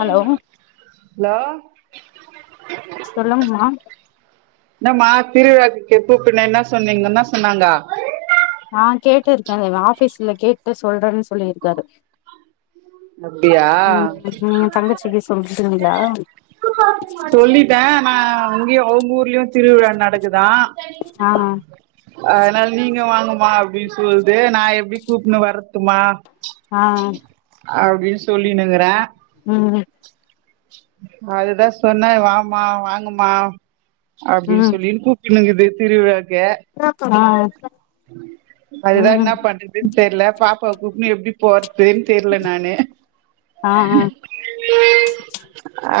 hello hello சொல்லுங்கமா என்னம்மா திருவிழாக்கு கூப்பினே என்ன சொன்னீங்க என்ன சொன்னாங்க ஆ கேட்டுருக்கேன் ஆபீஸ்ல கேட்டு சொல்றேன்னு சொல்லியிருக்காரு அப்டியா ம் நீங்க தங்கச்சிக்கி சொல்லிடிங்களா சொல்லிட்டே நா இங்கேயு அவங்க ஊர்லயு திருவிழா நடக்குதா ஆ அதனால நீங்க வாங்கமா அப்டின்னு சொல்லுது நா எப்டி கூப்புன்னு வரதுமா ஆ அப்டின்னு சொல்லினுங்குறே ம் அதுதா சொன்னே வாமா வாங்கமா அப்டின்னு ம் சொல்லின்னு கூப்ட்னுங்து திருவிழாக்க ஆ அதுதான் ம் என்ன பண்றதுன்னு தெரில பாப்பாவ கூப்பன்னு எப்டி போறது தெரில நானு ஆ ஆ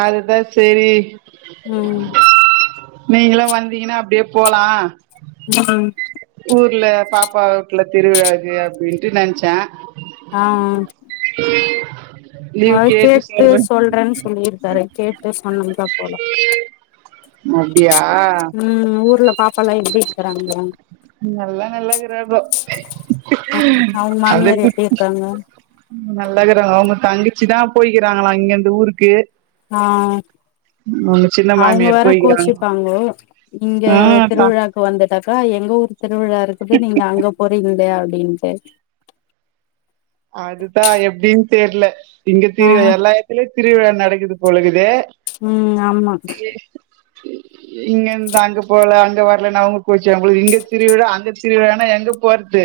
அதுதான் சேரி ம் நீங்களா வந்தீங்கன்னா அப்டியே போலா ம் ஊர்ல பாப்பா வுட்ல திருவிழாக்கு அப்டின்ட்டு நென்ச்சே ஆ [inaudible] அத கேட்டு சொல்றேன்னு சொல்லிருக்காரு கேட்டு சொன்னம்ந்தா போலாம் அப்டியா ம் ஊர்ல பாப்பா எல்லா எப்டி இருக்கிறாங்க எல்ல நல்லா இக்குறாங்கோ ஆ அவங்க மாமியார் அதுக் எப்டி இருக்காங்க நல்லாக்கிறாங்க அவங்க தங்கிச்சி தான் போய்கிறாங்கள இங்க இருந்து ஊருக்கு ஆ அவுங்க சின்ன அவங்க மாமியார் வேற போய்க்கிறாங்க கோச்சிப்பாங்களே இங்க ஆ தா திருவிழா வந்துட்டாக்கா எங்க ஊர் திருவிழா இருக்குது நீங்க அங்க போறிங்களே அப்டின்ட்டு அதுதான் எப்டின் தெரில இங்க ஆ திரு எல்லா எத்தலே திருவிழா நடக்குது போலக்குதே ம் ஆமா ஏ [inaudible] இங்க இருந்து அங்க போலே அங்க வரலன்னா அவங்க கோச்ச அவங்களுக்கு திருிவிழா அங்க திருவிழா னா எங்க போறது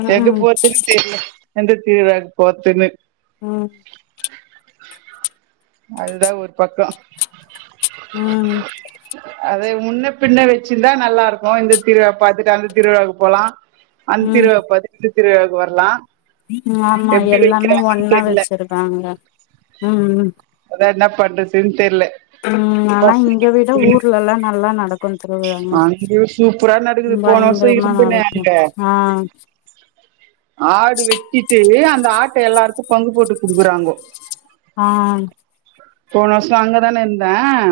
ம் எங்க ம் போத்துன்னு தெரியல எந்த தீருவிழாக்கு போர்த்தின்னு ம் அதுதான் ஒரு பக்கம் ம் அத முன்ன பின்ன வெச்சிருந்தா நல்லா இருக்கும் இந்த திருவிழா பாத்துட்டு அந்த திருவிழாவுக்கு போலா அந்த ம் திருவிழா பாத்திட்டு இந்த திருவிழக்கு வரலா ம் ஆமா எப்டி எல்லாமே வைக்கிறாங்கன்னு ஒன்னா தெர்ல வெச்சுருக்காங்க ம் அதா என்ன பண்றதுன்னு தெர்ல ம் ஆனா பசங்கள இங்க விட கூப்டுக்கினு ஊர்லல்லாம் நல்லா நடக் கொம் திருவிழானா அங்கயு சூப்பரா நடக்குது ம் போன வருஷோ பயங்கரமா இருந்துனே நடக்கும் அங்க ஆ ஆடு வெட்டிட்டு அந்த ஆட்ட எல்லாருக்கும் பங்கு போட்டு குடுக்குறாங்கோ ஆ போன வருஷம் அங்கதான இருந்தன்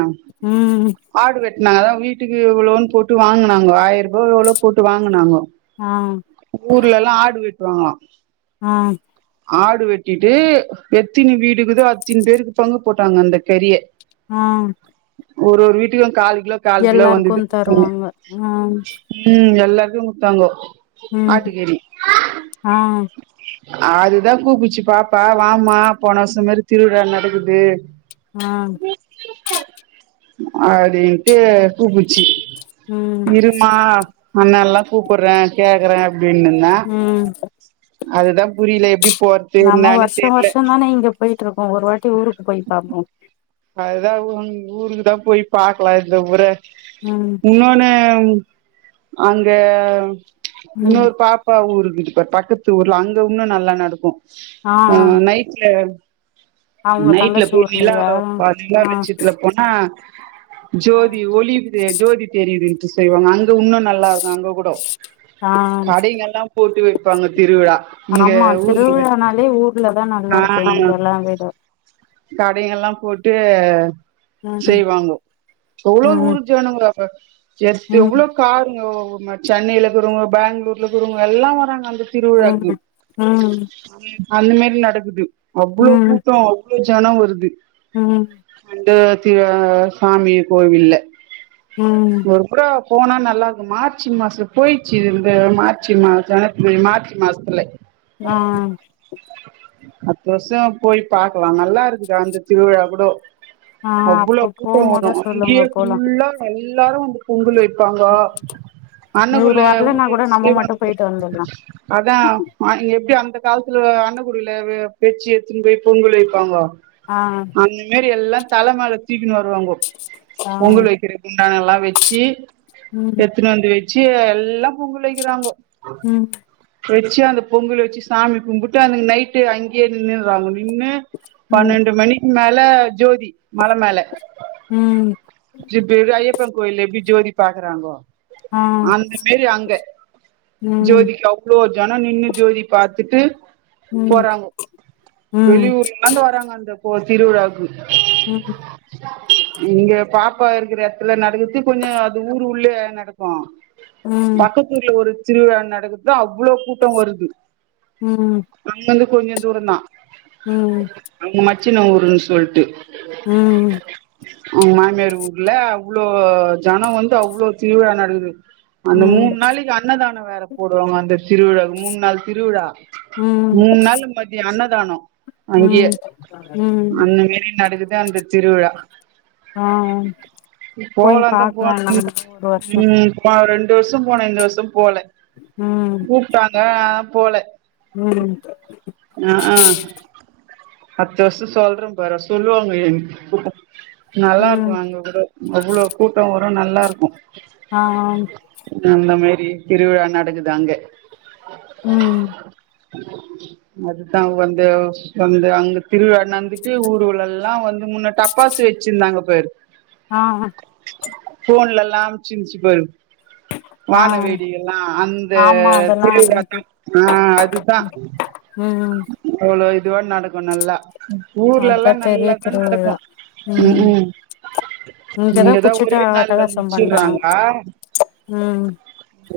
ம் ஆடு வெட்டுனாங்க அதான் வீ ட்டுக்கு எவ்ளோன் போட்டு வாங்குனாங்கோ ஆயரூபா எவ்ளோ போட்டு வாங்குனாங்கோ ஆ ஊர் எல்லா ஆடு வெட்டுவாங்களா ஆ ஆடு வெட்டிட்டு எத்தினி வீடு இக்குதோ அத்தினி பேருக்கு பங்கு போட்டாங்க அந்த கறிய ஆ ஒர்ரு ஒரு வீட்டுக்கும் கால் கிலோ காலு கிலோ எல்லாருக்கு வந்துது ம் தருவாங்க ஆ ம் எல்லாருக்கும் குடுத்தாங்கோ ம் ஆட்டுக்கறி ஆ அதுதான் கூப்புச்சு பாப்பா வாம்மா போன வருஷம் மாரி திருவிழா நடக்குது ஆ அப்டின்ட்டு கூப்புச்சு ம் இருமா அண்ணால்லா கூப்புற்றே கேக்குறே அப்டின்னிந் த ம் அதுதா புரில எப்டி போற்து இன்னானு தெர்ல நானு இங்கப் போய்ட்ருக்கோ ஒரு வாட்டி ஊருக்கு போய் பாப்போ அதுதா ஊங் ஊருக்குதா போய் பாக்லா இந்த முற ம் உன்னோன்னு அங்க ம் இன்னொரு பா ப்பா ஊருக்குதுபார் பக்கத்து ஊர்ல அங்க இன்னு நல்லா நடக்கு ஆ நைட்ல அவங்க நைட்ல தங்கச்சி போய் ஊர்லயா நிலாவ் பார் நிலா ஆ வெள்ச்சத்துல போனா ஆ ஜோதி ஒளி தெ ஜோதி தெரியுதுன்ட்டு செய்வாங்க அங்க உன்னு நல்லாருக்கு அங்க கூடோ ஆ கடைங்கல்லா போட்டு வெப்பாங்க திருவிழா இங்க ஊருங்கில்ல ர்லதா நல்லாருக்கு இங்கெல்லா விட கடைங்கல்லா போட்டு ம் செய்வாங்கோ எவ்ளோ ம் ஊரு ஜனங்கோ ப்ப [unintelligible] ம் எவ்வளோ காருங்கோ ஓ மை சென்னைலகிறவ்ங்கோ பேங்ளூர்லகிறவ்ங்கோ எல்லா வராங்க அந்த திருவிழாக்கு ம் ம் அந்த மாரி நடக்குது அவ்வளோ ம் கூட்டோ அவ்ளோ ஜனோ வருது ம் அந்த தி அ சாமி கோவில்ல ம் ஒரு முறோ போனா நல்லாருக்கு மார்ச்சு மாசோ போயிச்சு இது இந்த மார்ச்சி மாசோன்ன [unintelligible] மார்ச்சு மாஸ்த்துல ஆ அட்த்த வர்ஷோ போயி பாக்கலா நல்லா இருக்கு கா அந்த திருவிழா கூடோ ஆ அவ்ளோ அப்போ கூட்டோ வரு போம்போதே சொல்லுங்க அங்கியே போலா ஃபுல்லா எல்லாரு வந்து பொங்கலு வெப்பாங்கோ இவரு அண்ணக்கூட்ல வரலன்னா ஊர்ல கூட நம்ம மட்டு செய்வாங் பார் போயிட்டு வந்துர்லா அதான் ஆ இங்க எப்டி அந்த கால்த்துல அண்ணகூடய்ல வ வெச்சு எத்துன்னு பேய் பொங்கல் வெய்ப்பாங்கோ ஆ அந்த மாரி எல்லா தல மேல தூக்கினு வருவாங்கோ ஆ பொங்கல் வெக்கிற குண்டானல்லா வெச்சு ம் எட்த்துன்னு வந்து வெ ச்சு எல்லா பொங்குலு வெக்கிறாங்கோ ம் வெச்சு அந்த பொங்குலு வெச்சி சாமி கும்புட்டு அந்த நைட்டு அங்கியே நின்னுறாங்கோ நின்னு ம் பன்னேண்டு மணிக்கு மேல ஜோதி மல மேல ம் இப்ப எப்டி ஐயப்பங் கோயில்ல எப்டி ஜோதி பாக்குறாங்கோ ஆ அந்த மேரி அங்க ம் ஜோதிக் அவ் ளோ ஜனோ நின்னு ஜோதி பாத்துட்டு ம் போறாங்கோ ம் வெளியூர் லந்து வராங்க அந்த கோ திருவிழாவுக்கு ம இங்க பாப்பா இருக்கிற எட்த்துல நடக்குத்து கொஞ்சோ அது ஊரு உள்ளுவே நட க்கோ ம் பக்கத்தூர்லே ஒரு திருவிழா நடக்குத்தா அவ்வுளோ கூட்டோ வருது ம் அங்கந்து கொஞ்ச தூறந்தா ம் ம் அவுங்க மச்சின ஊருன் சொல்ட்டு ம் அவுங் மாமியார் ஊர்ல அவ்ளோ ஜனொ வந்து அவ்ளோ திருவிழா நடக்குது அந்த மூண் நாளிக்கு அன்னதானோ வேற போடுவாங்க அந்த திருவிழாவு மூண்நாள் திருவிழா ம் மூண் நாளு மதியொ அன்னதானோ ம் ம் அந்த மேரி நடக்குது அந்த திருவிழா ஆ போய் போலான்ந்தா பாக்கலா போன் ன் நம்ம ஒரு வருஷோ ம் ப்பா ரெண்டு வர்ஷோ போன இந்த வர்ஷோ போல ம் கூப்ட்டாங்க நாம் போல உம் அக் க அத்த வர்சோ சொல்றே பாறே சொல்லுவாங்க எங் கூ ம் நல்லாருக்கோ எங்க கூட அவ்ளோ கூட்டொ வரோ நல்லாருக்கோ ஆ முன்ன மேரி திருவிழா நடக்குது அங்க ம் அதுதா வந்து வந்து அங் திருவிழா நந்துட்டு ஊருல்லல வந்து முன்ன டப்பாசு வெச்சிந்தாங்க பாரு ஆ ஃபோன்லலா அம்ச்சின்சி பாரு ஆ வானவேடிக்கல்லா அந்த ஆமா அதெல்லா திருவிழாதா அன்னைக்கு ஆ அதுதா ம் அவ்ளோ இதுவா நடக்கோ நல்லா ஊர்லல்லா அதா பெரிய நல்லாதா நடக்கு திருவிழா வுக் ம் கூ இங்கதா ஒரேநாள்ல முச்சிற்றாங்க அ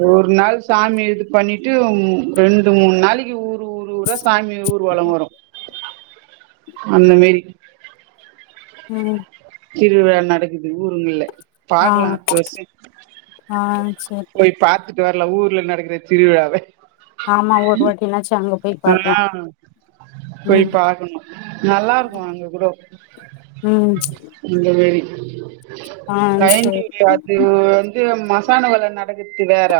ஒரு நாள் சாமி இது பண்ணிட்டு ம் ரெண்டுமூண் நாளிக்கு ஊரு ஊரு ஊரா சாமி ஊர்வலோ வரு அந்தமேறி ம் திருவிழா நடக்குது ஊருங்குல்ல ஆ பாக்குலா அர்த்தவர்சு ஆ சேரி போய் பாத்து டு வர்ல ஊர்ல நடக்குற திருவிழாவ ஆம்மா ஒரு வாட்டினாச்சோ அங்கப் ஆ போய் பாக்குணு நல்லாருக்கூ அங்க கூடோ ம் இந்த மேரி ஆ சேரி கைன்டிட்ல அத்துவந் து மசனாக்கொல்ல நடக்குத்து வேற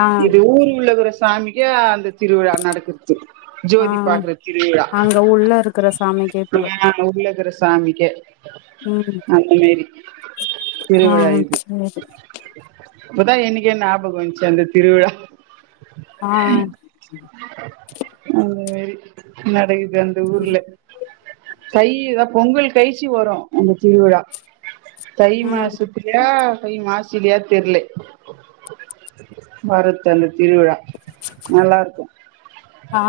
ஆ இது ஊருஉள்ள க்குற சாமி ஏ அந்த திருவிழா நடக்கு ஆ அங்க உள்ள இருக்கிற சாமிக்கே போல ஆ உள்ளக்குற சாமிக்கே ம் அந்த மேரி ஆ திருவிழா இது சேரி இப்பதா எனக்கே ஞாபக வந்துச்சு அந்த திருவிழா ஆ அந்த மேரா நடக்குது அந்தஊர்ல்ல தைதா பொங்கல் கழிச்சு வரு அந்த திருவிழா தை ம் மாசத் யா தை மாசிலையா தெரில, மருவத்தூர்ல திருவிழா நல்லா இருக்கு ஆ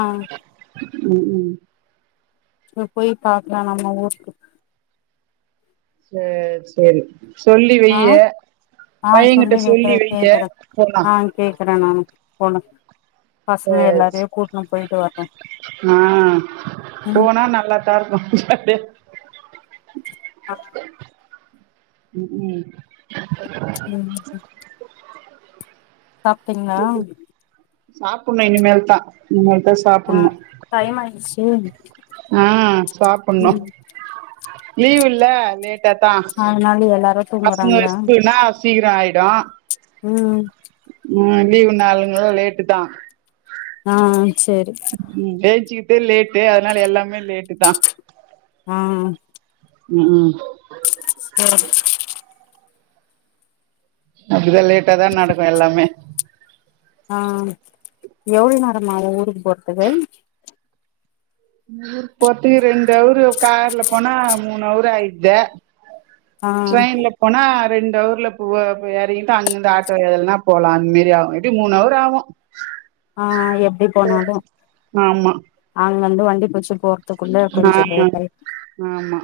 ம், ம் அப்ப போய் பாக்கலா நம்ம ஊருக்கு சேரி சேரி சொல்லி ஆ வையி ஆ பையங்கிட்ட சொல்லி வைக்கிறே வை கேக்குறே போலா ஆ கேக்குறே நானு போலா சேரி, போயிட்டு வரோ ஆ ம் போனா நல்லா தா இருக்கு ஜாலியா ஆ ம், ம் ம்ஹூம் சாப்ட்டீங்ளா சாப்புட்ணு இனிமேல்தா இனிமேல்தா சாப்புட்ணு டையமாயிடுச்சி ஆ சாப்புட்ணு, லீவ் இல்ல லே ட்டதா அதனால எல்லாரு பசங்க தூங்குறாங்களா ஸ்கூலுன்னா சீக்கிர ஆயிடு ம் ம் லீவு நாளுங்கல்ல லேட்டுதா ஆ சேரி ம், எழுந்ச்சுக்கிறதே லேட்டு அதனால எல்லாமே லேட்டு தா ஆ ம் சேரி அப்படிதா லேட்டாதா நடக்கு எல்லாமே ஆ எவ்வளோ நேரம் ஆவு ஊருக்கு போறதுக்கு ஊருக்கு போறதுக்கு ரெண்டு அவரு கார்ல போனா மூணு அவரு ஆயிடுது ஆ ட்ரெயின்ல போனா ரெண்டு அவர்ல போ போயி எறங்கிட்டு அங்கருந்து ஆட்டோ எதுலன்னா போலா அந்தமேரி ஆகு எப்டியு மூணுஅவர் ஆகு ஆ எப்டி போனாலு ஆமா அங்கருந்து வண்டி புடிச்சு போற த்துக்குள்ள கொஞ்ச ஆமா லேட்டாயி ஆமா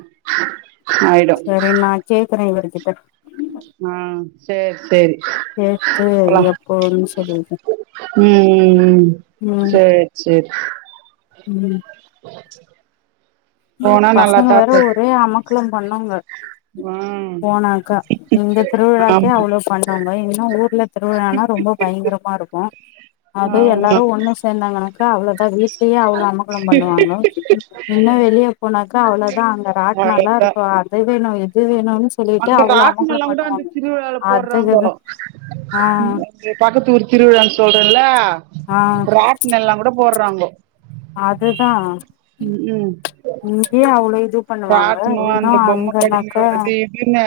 ஆயிடு சேரி நா கேக்குற இவருக்கிட்ட ஆ சேரி சேரி கேட்டு போலா எப்போன்னு சொல்லுங்க ம் ம் ம் சேரி சேரி ம் [unintelligible] ம் பசங்க நல்லாத்தா வேற இருக்கு ஒரே அமக்களம் பண்ணாங்க ம் போனாக்கா இங்க திருவிழாக்கே ஆமா அவ்வளோ பண் ணாங்க இன்னு ஊர்ல திருவிழானா ரொம்ப பயங்கரமா இருக்கு அது ஆமா எல்லாரு ஒண்ணு சேந்தாங்கனக்கா அவ்வளோதா வீட் டயே அவ்ளோ அமக்களம் பண்ணுவாங்க இன்னு வெளிய போனாக்கா அவ்ளோதா அங்க ராட்னலாம் கரெக்டா இருக்கு அது வேணு இது வேணுனு அங்க ராட்னம்லா கூட அந்த திருவிழால போட்றாங்கோ அதுக்குதா ஆ பக்கத்தூர் திருவிழான் சொல்றேன்ல ஆ ராட்னெல்லா கூட போற்றாங்கோ அததா ம் இங்யே அவுளோ இது பண்ணுவாங்க ராட்னோ இங்குனா அந்த பொம்ம அங்கன்னாக்க கடைங்க அது இதுன்னு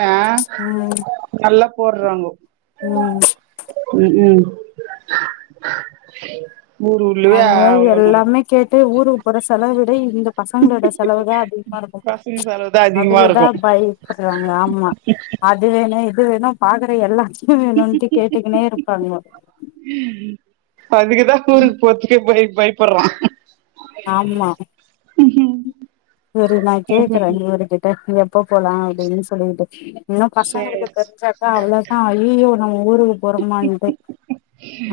நல்லா போடுறாங்கோ ம் ம் ஊர் உள்ளுவே அவ்ளோ நல் கேட்டே ஊருக் போற செலவிட இந்த பசங்ளோட செலவு தா அதிக்மா இருக்க போல பசங்க செலவுதா அதிகமா அதுக்குதா இருக்கு பய்ப்புற்றாங்க ஆமா அது வேணு இது வேணு பாக்குற எல்லாத்யு வேணுன்ட்டு கேட்டுக்குனே இருப்பாங்க அதுக்குதா ஊருக் போர்த்துக்கே பய் பய்ப்புற்றா [inaudible] ம் இரு நா கேக்குற இவுருகிட்ட எப்ப போலா அப்டின் சொல்லிகிட்டு இன்னு சேரி பசங்ளுக்கு தெரிஞ்சாக்கா அவ்ளோதா ஐயியோ நம்ம ஊருக்கு போறமான்ட்டு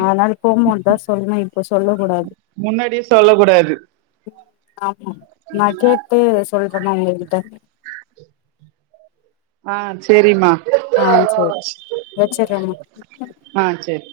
ஆத்னால போம்மோத்தா சொல்னு இப்போ சொல்ல கூடாது முன்னாடியே சொல்ல கூடாது ஆமா நா கேட்டு சொல்ற நா உங்ககிட்ட அ சேரிமா ஆ சேரி வெச்சற்றமா அ சேரி